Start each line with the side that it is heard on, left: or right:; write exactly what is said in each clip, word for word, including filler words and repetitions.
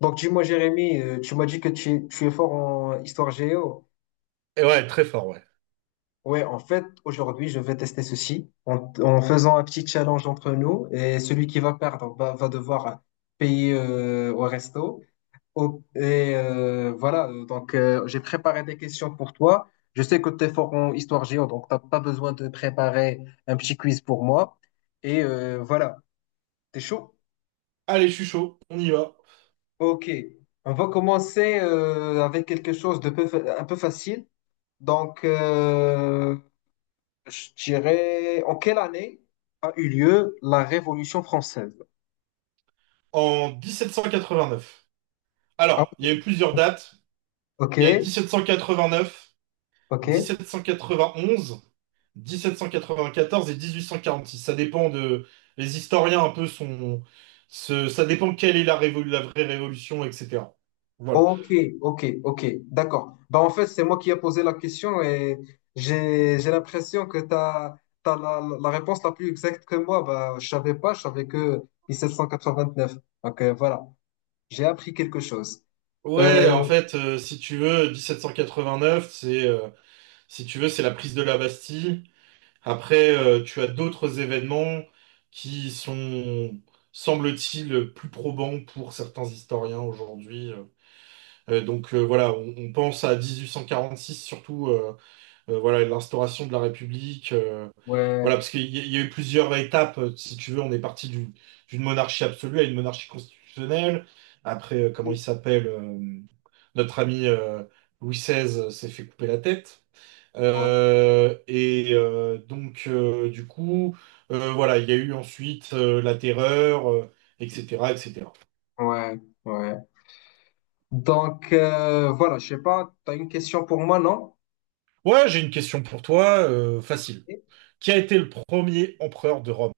left: Donc, dis-moi, Jérémy, euh, tu m'as dit que tu, tu es fort en histoire géo.
right: Et ouais, très fort, ouais.
left: Ouais, en fait, aujourd'hui, je vais tester ceci en, en faisant un petit challenge entre nous. Et celui qui va perdre va, va devoir payer euh, au resto. Au- et euh, voilà, euh, donc euh, j'ai préparé des questions pour toi. Je sais que tu es fort en histoire géo, donc t'as pas besoin de préparer un petit quiz pour moi. Et euh, voilà, t'es chaud?
right: Allez, je suis chaud, on y va.
left: Ok, on va commencer euh, avec quelque chose de peu fa- un peu facile. Donc, euh, je dirais, en quelle année a eu lieu la Révolution française?
right: En mille sept cent quatre-vingt-neuf.
left: Ah,
right: Alors, il y a eu plusieurs dates.
left: ok,
right: Il y a mille sept cent quatre-vingt-neuf,
left: ok,
right: dix-sept cent quatre-vingt-onze, dix-sept cent quatre-vingt-quatorze et dix-huit cent quarante-six. Ça dépend de... Les historiens un peu sont... ce- Ça dépend quelle est la, révo- la vraie révolution, et cetera. Voilà.
left: ok, ok, ok, d'accord. Bah, en fait, c'est moi qui ai posé la question et j'ai j'ai l'impression que tu as la, la réponse la plus exacte que moi. Bah, je savais pas, je savais que mille sept cent quatre-vingt-neuf. Donc, euh, voilà, j'ai appris quelque chose.
right: Ouais, en
left: Euh,
right: fait, euh, si tu veux, dix-sept cent quatre-vingt-neuf, c'est, euh, si tu veux, c'est la prise de la Bastille. Après, euh, tu as d'autres événements qui sont, semble-t-il, plus probants pour certains historiens aujourd'hui. Euh, Euh, donc euh, voilà, on, on pense à mille huit cent quarante-six, surtout euh, euh, voilà, l'instauration de la République. euh,
left: ouais.
right: voilà, parce qu'il y, a il y a eu plusieurs étapes, euh, si tu veux. On est parti du- d'une monarchie absolue à une monarchie constitutionnelle. Après, euh, comment il s'appelle, euh, notre ami, euh, Louis seize, s'est fait couper la tête.
left: Ouais,
right: Euh, et euh, donc, euh, du coup, euh, voilà, il y a eu ensuite, euh, la terreur, euh, et cetera, et cetera.
left: ouais. Ouais. Donc, euh, voilà, je sais pas, tu as une question pour moi, non?
right: Ouais, j'ai une question pour toi, euh, facile. Qui a été le premier empereur de Rome?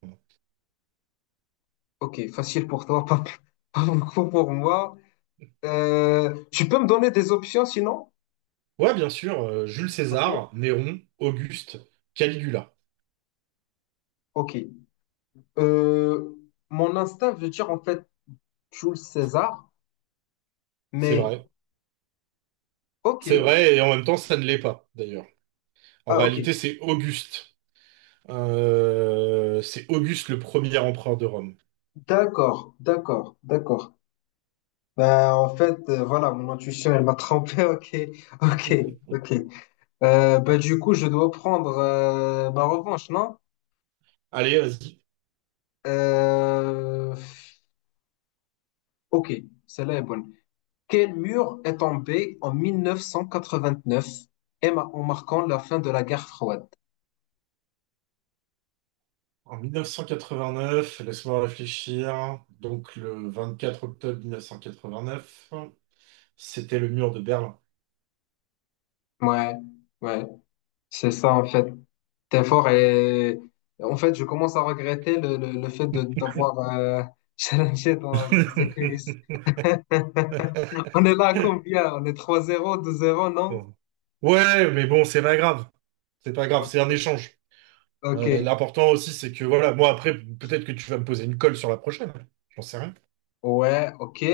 left: Ok, facile pour toi, pas, pas beaucoup pour moi. Euh, tu peux me donner des options sinon?
right: Ouais, bien sûr, euh, Jules
left: Ok.
right: César, Néron, Auguste, Caligula.
left: Ok. Euh, mon instinct veut dire en fait Jules César,
right: C'est
left: mais
right: vrai.
left: ok.
right: C'est vrai, et en même temps, ça ne l'est pas, d'ailleurs. En
left: Ah, ok.
right: réalité, c'est Auguste. Euh, c'est Auguste le premier empereur de Rome.
left: D'accord, d'accord, d'accord. Ben, en fait, euh, voilà, mon intuition, elle m'a trompé. Ok, ok, ok. Euh, ben, du coup, je dois prendre euh, ma revanche, non?
right: Allez, vas-y.
left: Euh, ok, celle-là est bonne. Quel mur est tombé en mille neuf cent quatre-vingt-neuf et ma- en marquant la fin de la guerre froide?
right: En mille neuf cent quatre-vingt-neuf, laisse-moi réfléchir. Donc, le vingt-quatre octobre mille neuf cent quatre-vingt-neuf, c'était le mur de Berlin.
left: Ouais, ouais, c'est ça en fait. T'es fort et en fait, je commence à regretter le, le, le fait de d'avoir euh, challengé dans, dans ce quiz. On est là à combien? On est trois zéro, deux zéro, non?
right: Bon. Ouais, mais bon, c'est pas grave. C'est pas grave, c'est un
left: Ok.
right: échange.
left: Ok.
right: Ouais, l'important aussi, c'est que voilà, moi après, peut-être que tu vas me poser une colle sur la prochaine. J'en sais rien.
left: Ouais, ok.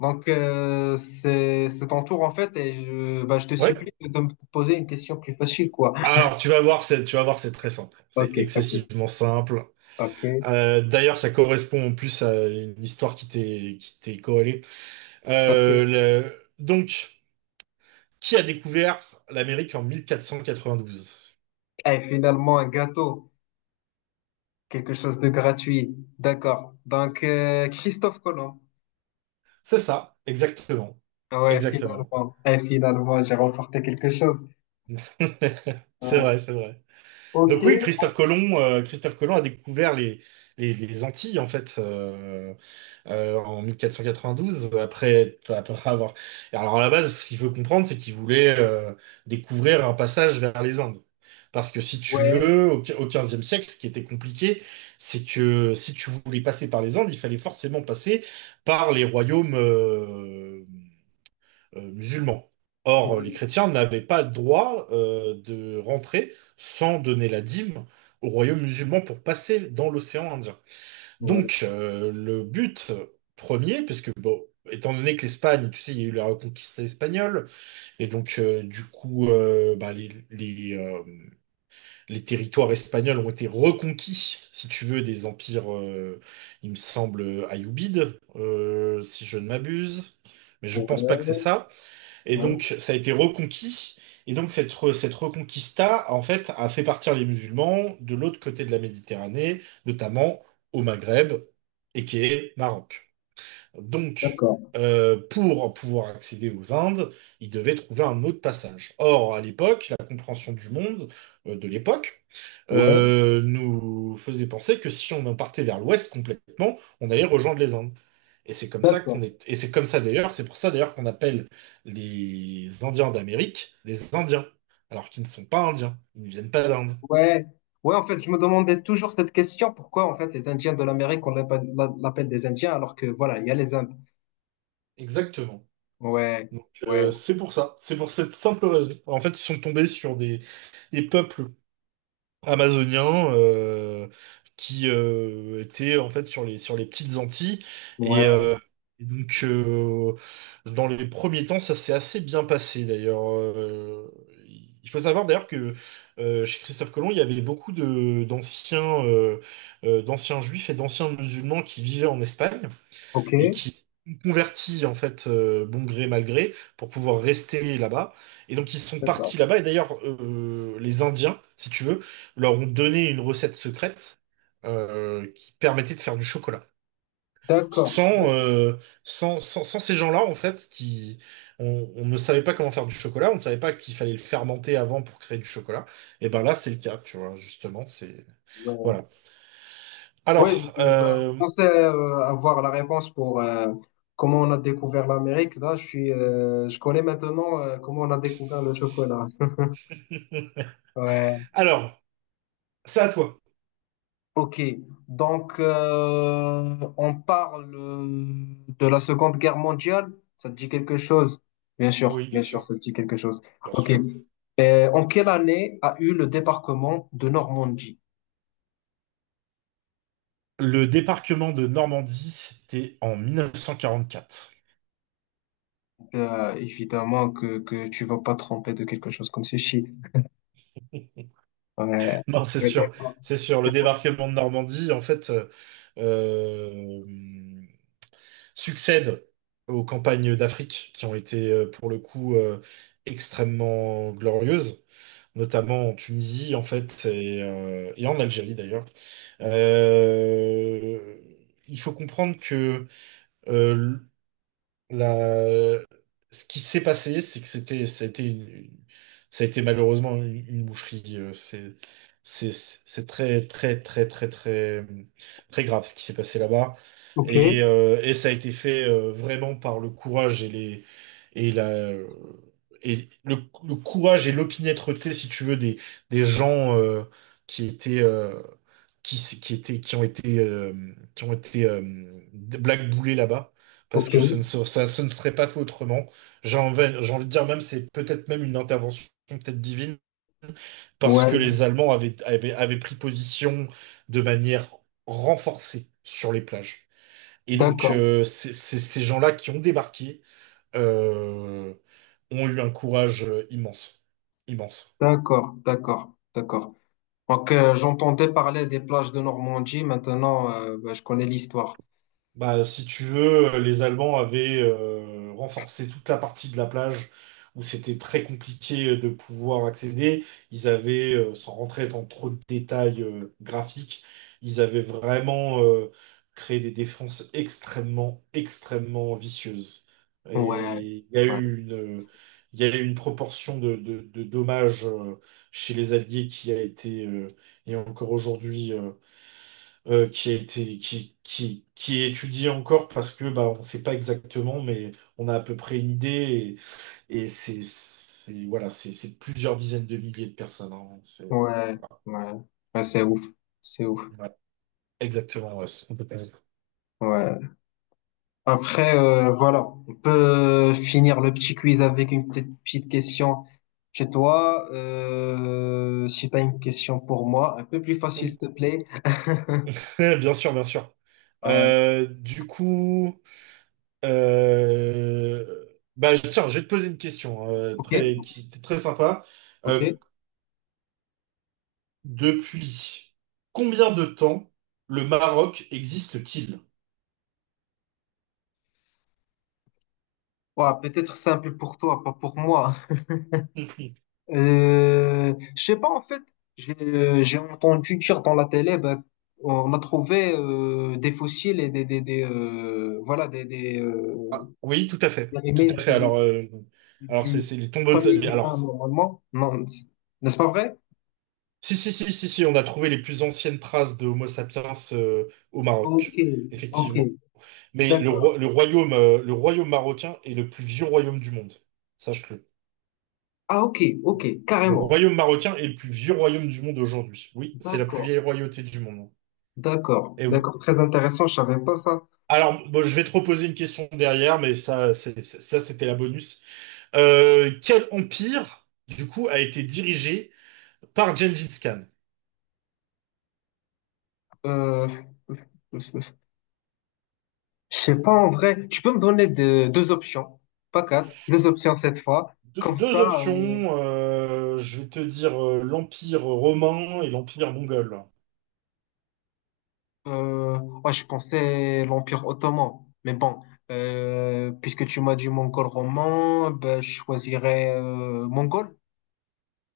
left: Donc, euh, c'est c'est ton tour en fait, et je, bah, je te supplie
right: Ouais.
left: de me poser une question plus facile, quoi.
right: Alors, tu vas voir, c'est, tu vas voir, c'est très simple. C'est
left: Ok, ok,
right: excessivement simple.
left: ok,
right: Euh, d'ailleurs, ça correspond en plus à une histoire qui t'est, qui t'est corrélée. Euh,
left: ok.
right: le- Donc, qui a découvert l'Amérique en mille quatre quatre-vingt cent douze?
left: Et finalement, un gâteau, quelque chose de gratuit. D'accord. Donc, euh, Christophe Colomb.
right: C'est ça, exactement.
left: Ouais,
right: Exactement.
left: finalement. Et finalement, j'ai remporté quelque chose.
right: C'est
left: Euh,
right: vrai, c'est vrai.
left: ok,
right: Donc oui, Christophe Colomb, euh, Christophe Colomb a découvert les, les, les Antilles, en fait. euh, euh, en mille quatre cent quatre-vingt-douze, après, après avoir... Et Alors à la base, ce qu'il faut comprendre, c'est qu'ils voulaient, euh, découvrir un passage vers les Indes. Parce que si tu
left: ouais,
right: veux, au au quinzième siècle, ce qui était compliqué, c'est que si tu voulais passer par les Indes, il fallait forcément passer par les royaumes, euh, euh, musulmans. Or, les
left: ouais,
right: chrétiens n'avaient pas le droit, euh, de rentrer sans donner la dîme aux royaumes musulmans pour passer dans l'océan Indien.
left: ouais,
right: Donc, euh, le but premier, puisque, bon, étant donné que l'Espagne, tu sais, il y a eu la reconquista espagnole, et donc, euh, du coup, euh, bah, les, les, euh, les territoires espagnols ont été reconquis, si tu veux, des empires, euh, il me semble, ayoubides, euh, si je ne m'abuse, mais je pense pas que c'est
left: ouais,
right: ça. Et
left: ouais.
right: donc, ça a été reconquis. Et donc, cette, re- cette reconquista, en fait, a fait partir les musulmans de l'autre côté de la Méditerranée, notamment au Maghreb, et qui est Maroc. Donc,
left: D'accord,
right: euh, pour pouvoir accéder aux Indes, il devait trouver un autre passage. Or, à l'époque, la compréhension du monde, euh, de l'époque,
left: ouais,
right: euh, nous faisait penser que si on en partait vers l'ouest complètement, on allait rejoindre les Indes. Et c'est comme ça qu'on
left: d'accord.
right: est. Et c'est comme ça d'ailleurs, c'est pour ça d'ailleurs qu'on appelle les Indiens d'Amérique des Indiens, alors qu'ils ne sont pas Indiens, ils ne viennent pas d'Inde.
left: Ouais, ouais, en fait, je me demandais toujours cette question, pourquoi en fait les Indiens de l'Amérique, on l'appelle l'a- l'appelle des Indiens alors que voilà, il y a les Indes.
right: Exactement.
left: Ouais,
right: Donc,
left: ouais,
right: euh, c'est pour ça, c'est pour cette simple raison. En fait, ils sont tombés sur des, des peuples amazonien, euh, qui, euh, était en fait sur les, sur les petites Antilles. Et,
left: ouais,
right: euh, et donc, euh, dans les premiers temps, ça s'est assez bien passé d'ailleurs. Euh, il faut savoir d'ailleurs que, euh, chez Christophe Colomb, il y avait beaucoup de, d'anciens, euh, euh, d'anciens juifs et d'anciens musulmans qui vivaient en Espagne
left: ok,
right: et qui ont converti en fait, euh, bon gré mal gré pour pouvoir rester là-bas. Et donc ils sont
left: d'accord,
right: partis là-bas. Et d'ailleurs, euh, les Indiens, si tu veux, leur ont donné une recette secrète, euh, qui permettait de faire du chocolat.
left: d'accord,
right: Sans,
left: d'accord,
right: euh, sans, sans, sans ces gens-là, en fait, qui, on, on ne savait pas comment faire du chocolat, on ne savait pas qu'il fallait le fermenter avant pour créer du chocolat. Et ben là, c'est le cas, tu vois, justement, c'est...
left: ouais.
right: Voilà.
left: Ouais,
right: Alors,
left: je, ben, je
right: euh,
left: pensais euh, avoir la réponse pour euh, comment on a découvert l'Amérique. Là, je suis, euh, je connais maintenant euh, comment on a découvert le chocolat. Ouais.
right: alors, c'est à toi.
left: Ok, donc euh, on parle euh, de la Seconde Guerre mondiale. Ça te dit quelque chose? Bien sûr,
right: Oui,
left: bien
right: bien
left: sûr,
right: sûr,
left: ça te dit quelque chose.
right: bien
left: Ok.
right: sûr.
left: Euh, en quelle année a eu le débarquement de Normandie?
right: Le débarquement de Normandie, c'était en mille neuf cent quarante-quatre.
left: Euh, évidemment que, que tu vas pas te tromper de quelque chose comme ceci. Ouais.
right: Non, c'est
left: Ouais,
right: sûr,
left: d'accord,
right: c'est sûr. Le
left: d'accord.
right: débarquement de Normandie, en fait, euh, euh, succède aux campagnes d'Afrique qui ont été, euh, pour le coup, euh, extrêmement glorieuses, notamment en Tunisie, en fait, et, euh, et en Algérie, d'ailleurs. Euh, il faut comprendre que, euh, La- ce qui s'est passé, c'est que c'était, ça a été, une- ça a été malheureusement une, une boucherie. euh, C'est, c'est, c'est très, très, très, très, très, très grave ce qui s'est passé là-bas.
left: Ok,
right: Et, euh, et ça a été fait, euh, vraiment par le courage et les, et la, et le, le courage et l'opiniâtreté, si tu veux, des, des gens, euh, qui étaient, euh, qui, s- qui étaient, qui ont été, euh, qui ont été euh, blackboulés là-bas, parce
left: ok.
right: que ce ne, se- ça, ce ne serait pas fait autrement. J'ai envie, j'ai envie de dire même, c'est peut-être même une intervention peut-être divine, parce
left: Ouais,
right: que les Allemands avaient, avaient, avaient pris position de manière renforcée sur les plages. Et donc,
left: d'accord,
right: euh, c'est- c'est- ces gens-là qui ont débarqué, euh, ont eu un courage, euh, immense. Immense.
left: d'accord, d'accord, d'accord. Donc euh, j'entendais parler des plages de Normandie. Maintenant, euh, bah, je connais l'histoire.
right: Bah, si tu veux, euh, les Allemands avaient, euh, renforcé toute la partie de la plage où c'était très compliqué, euh, de pouvoir accéder. Ils avaient, euh, sans rentrer dans trop de détails, euh, graphiques, ils avaient vraiment, euh, créé des défenses extrêmement, extrêmement vicieuses.
left: Ouais,
right: Et il y a
left: ouais,
right: eu une, il y a eu une proportion de, de- de dommages, euh, chez les Alliés qui a été, euh, et encore aujourd'hui, euh, euh, qui a été, qui, qui, qui est étudié encore parce que bah, on ne sait pas exactement, mais on a à peu près une idée, et, et c'est, c'est- voilà, c'est c'est plusieurs dizaines de milliers de personnes, hein. C'est-
left: ouais,
right: voilà.
left: ouais, ouais, c'est ouf, c'est ouf,
right: Ouais, exactement, ouais, c'est complètement-
left: ouais. Après, euh, voilà, on peut finir le petit quiz avec une petite, petite question chez toi. Euh, si tu as une question pour moi, un peu plus facile, s'il te plaît.
right: Bien sûr, bien sûr.
left: Ouais,
right: Euh, du coup, euh, bah, tiens, je vais te poser une question, euh,
left: ok,
right: très, qui est très sympa.
left: ok.
right: Euh, depuis combien de temps le Maroc existe-t-il?
left: Ouais, peut-être simple pour toi, pas pour moi. Euh, je sais pas, en fait, j'ai j'ai entendu dire dans la télé, ben, on a trouvé euh, des fossiles et des, des, des, euh, voilà, des, des, euh,
right: Ah, oui, tout à fait.
left: les
right: Tout à
left: remakes
right: fait.
left: de, de-
right: Alors, euh, alors c'est
left: du
right: c'est les tombeaux de...
left: premier
right: les-
left: humain
right: Alors,
left: normalement. Non, c- n'est-ce pas vrai?
right: si, si, si, si, si, on a trouvé les plus anciennes traces de Homo sapiens, euh, au
left: Ok,
right: Maroc,
left: ok,
right: effectivement. Mais le,
left: d'accord.
right: roi- le royaume, euh, le royaume marocain est le plus vieux royaume du monde. Sache-le.
left: Ah, ok, ok,
right: Le
left: carrément.
right: royaume marocain est le plus vieux royaume du monde aujourd'hui. Oui, c'est la plus
left: D'accord,
right: vieille royauté du monde.
left: d'accord,
right: Eh oui.
left: d'accord. Très intéressant, je savais pas ça.
right: Alors, bon, je vais te reposer une question derrière, mais ça, c'est- c'est- ça, c'était la bonus. Euh, quel empire, du coup, a été dirigé par Gengis Khan?
left: Euh, je sais pas en vrai. Tu peux me donner de- deux options, pas quatre, deux options cette fois.
right: Deux,
left: Comme
right: deux
left: ça, euh,
right: options, euh, je vais te dire, euh, l'Empire romain et l'Empire mongol.
left: euh, ouais, je pensais l'Empire ottoman. Mais bon, euh, puisque tu m'as dit mongol roman, ben, je choisirais euh, mongol.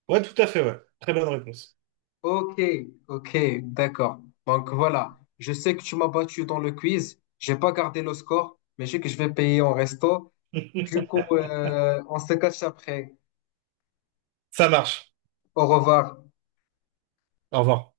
right: Ouais, tout à fait, ouais. Très bonne réponse.
left: Ok, ok, d'accord. Donc voilà, je sais que tu m'as battu dans le quiz. J'ai pas gardé le score, mais je sais que je vais payer en resto. Du coup, euh, on se cache après.
right: Ça marche.
left: Au revoir.
right: Au revoir.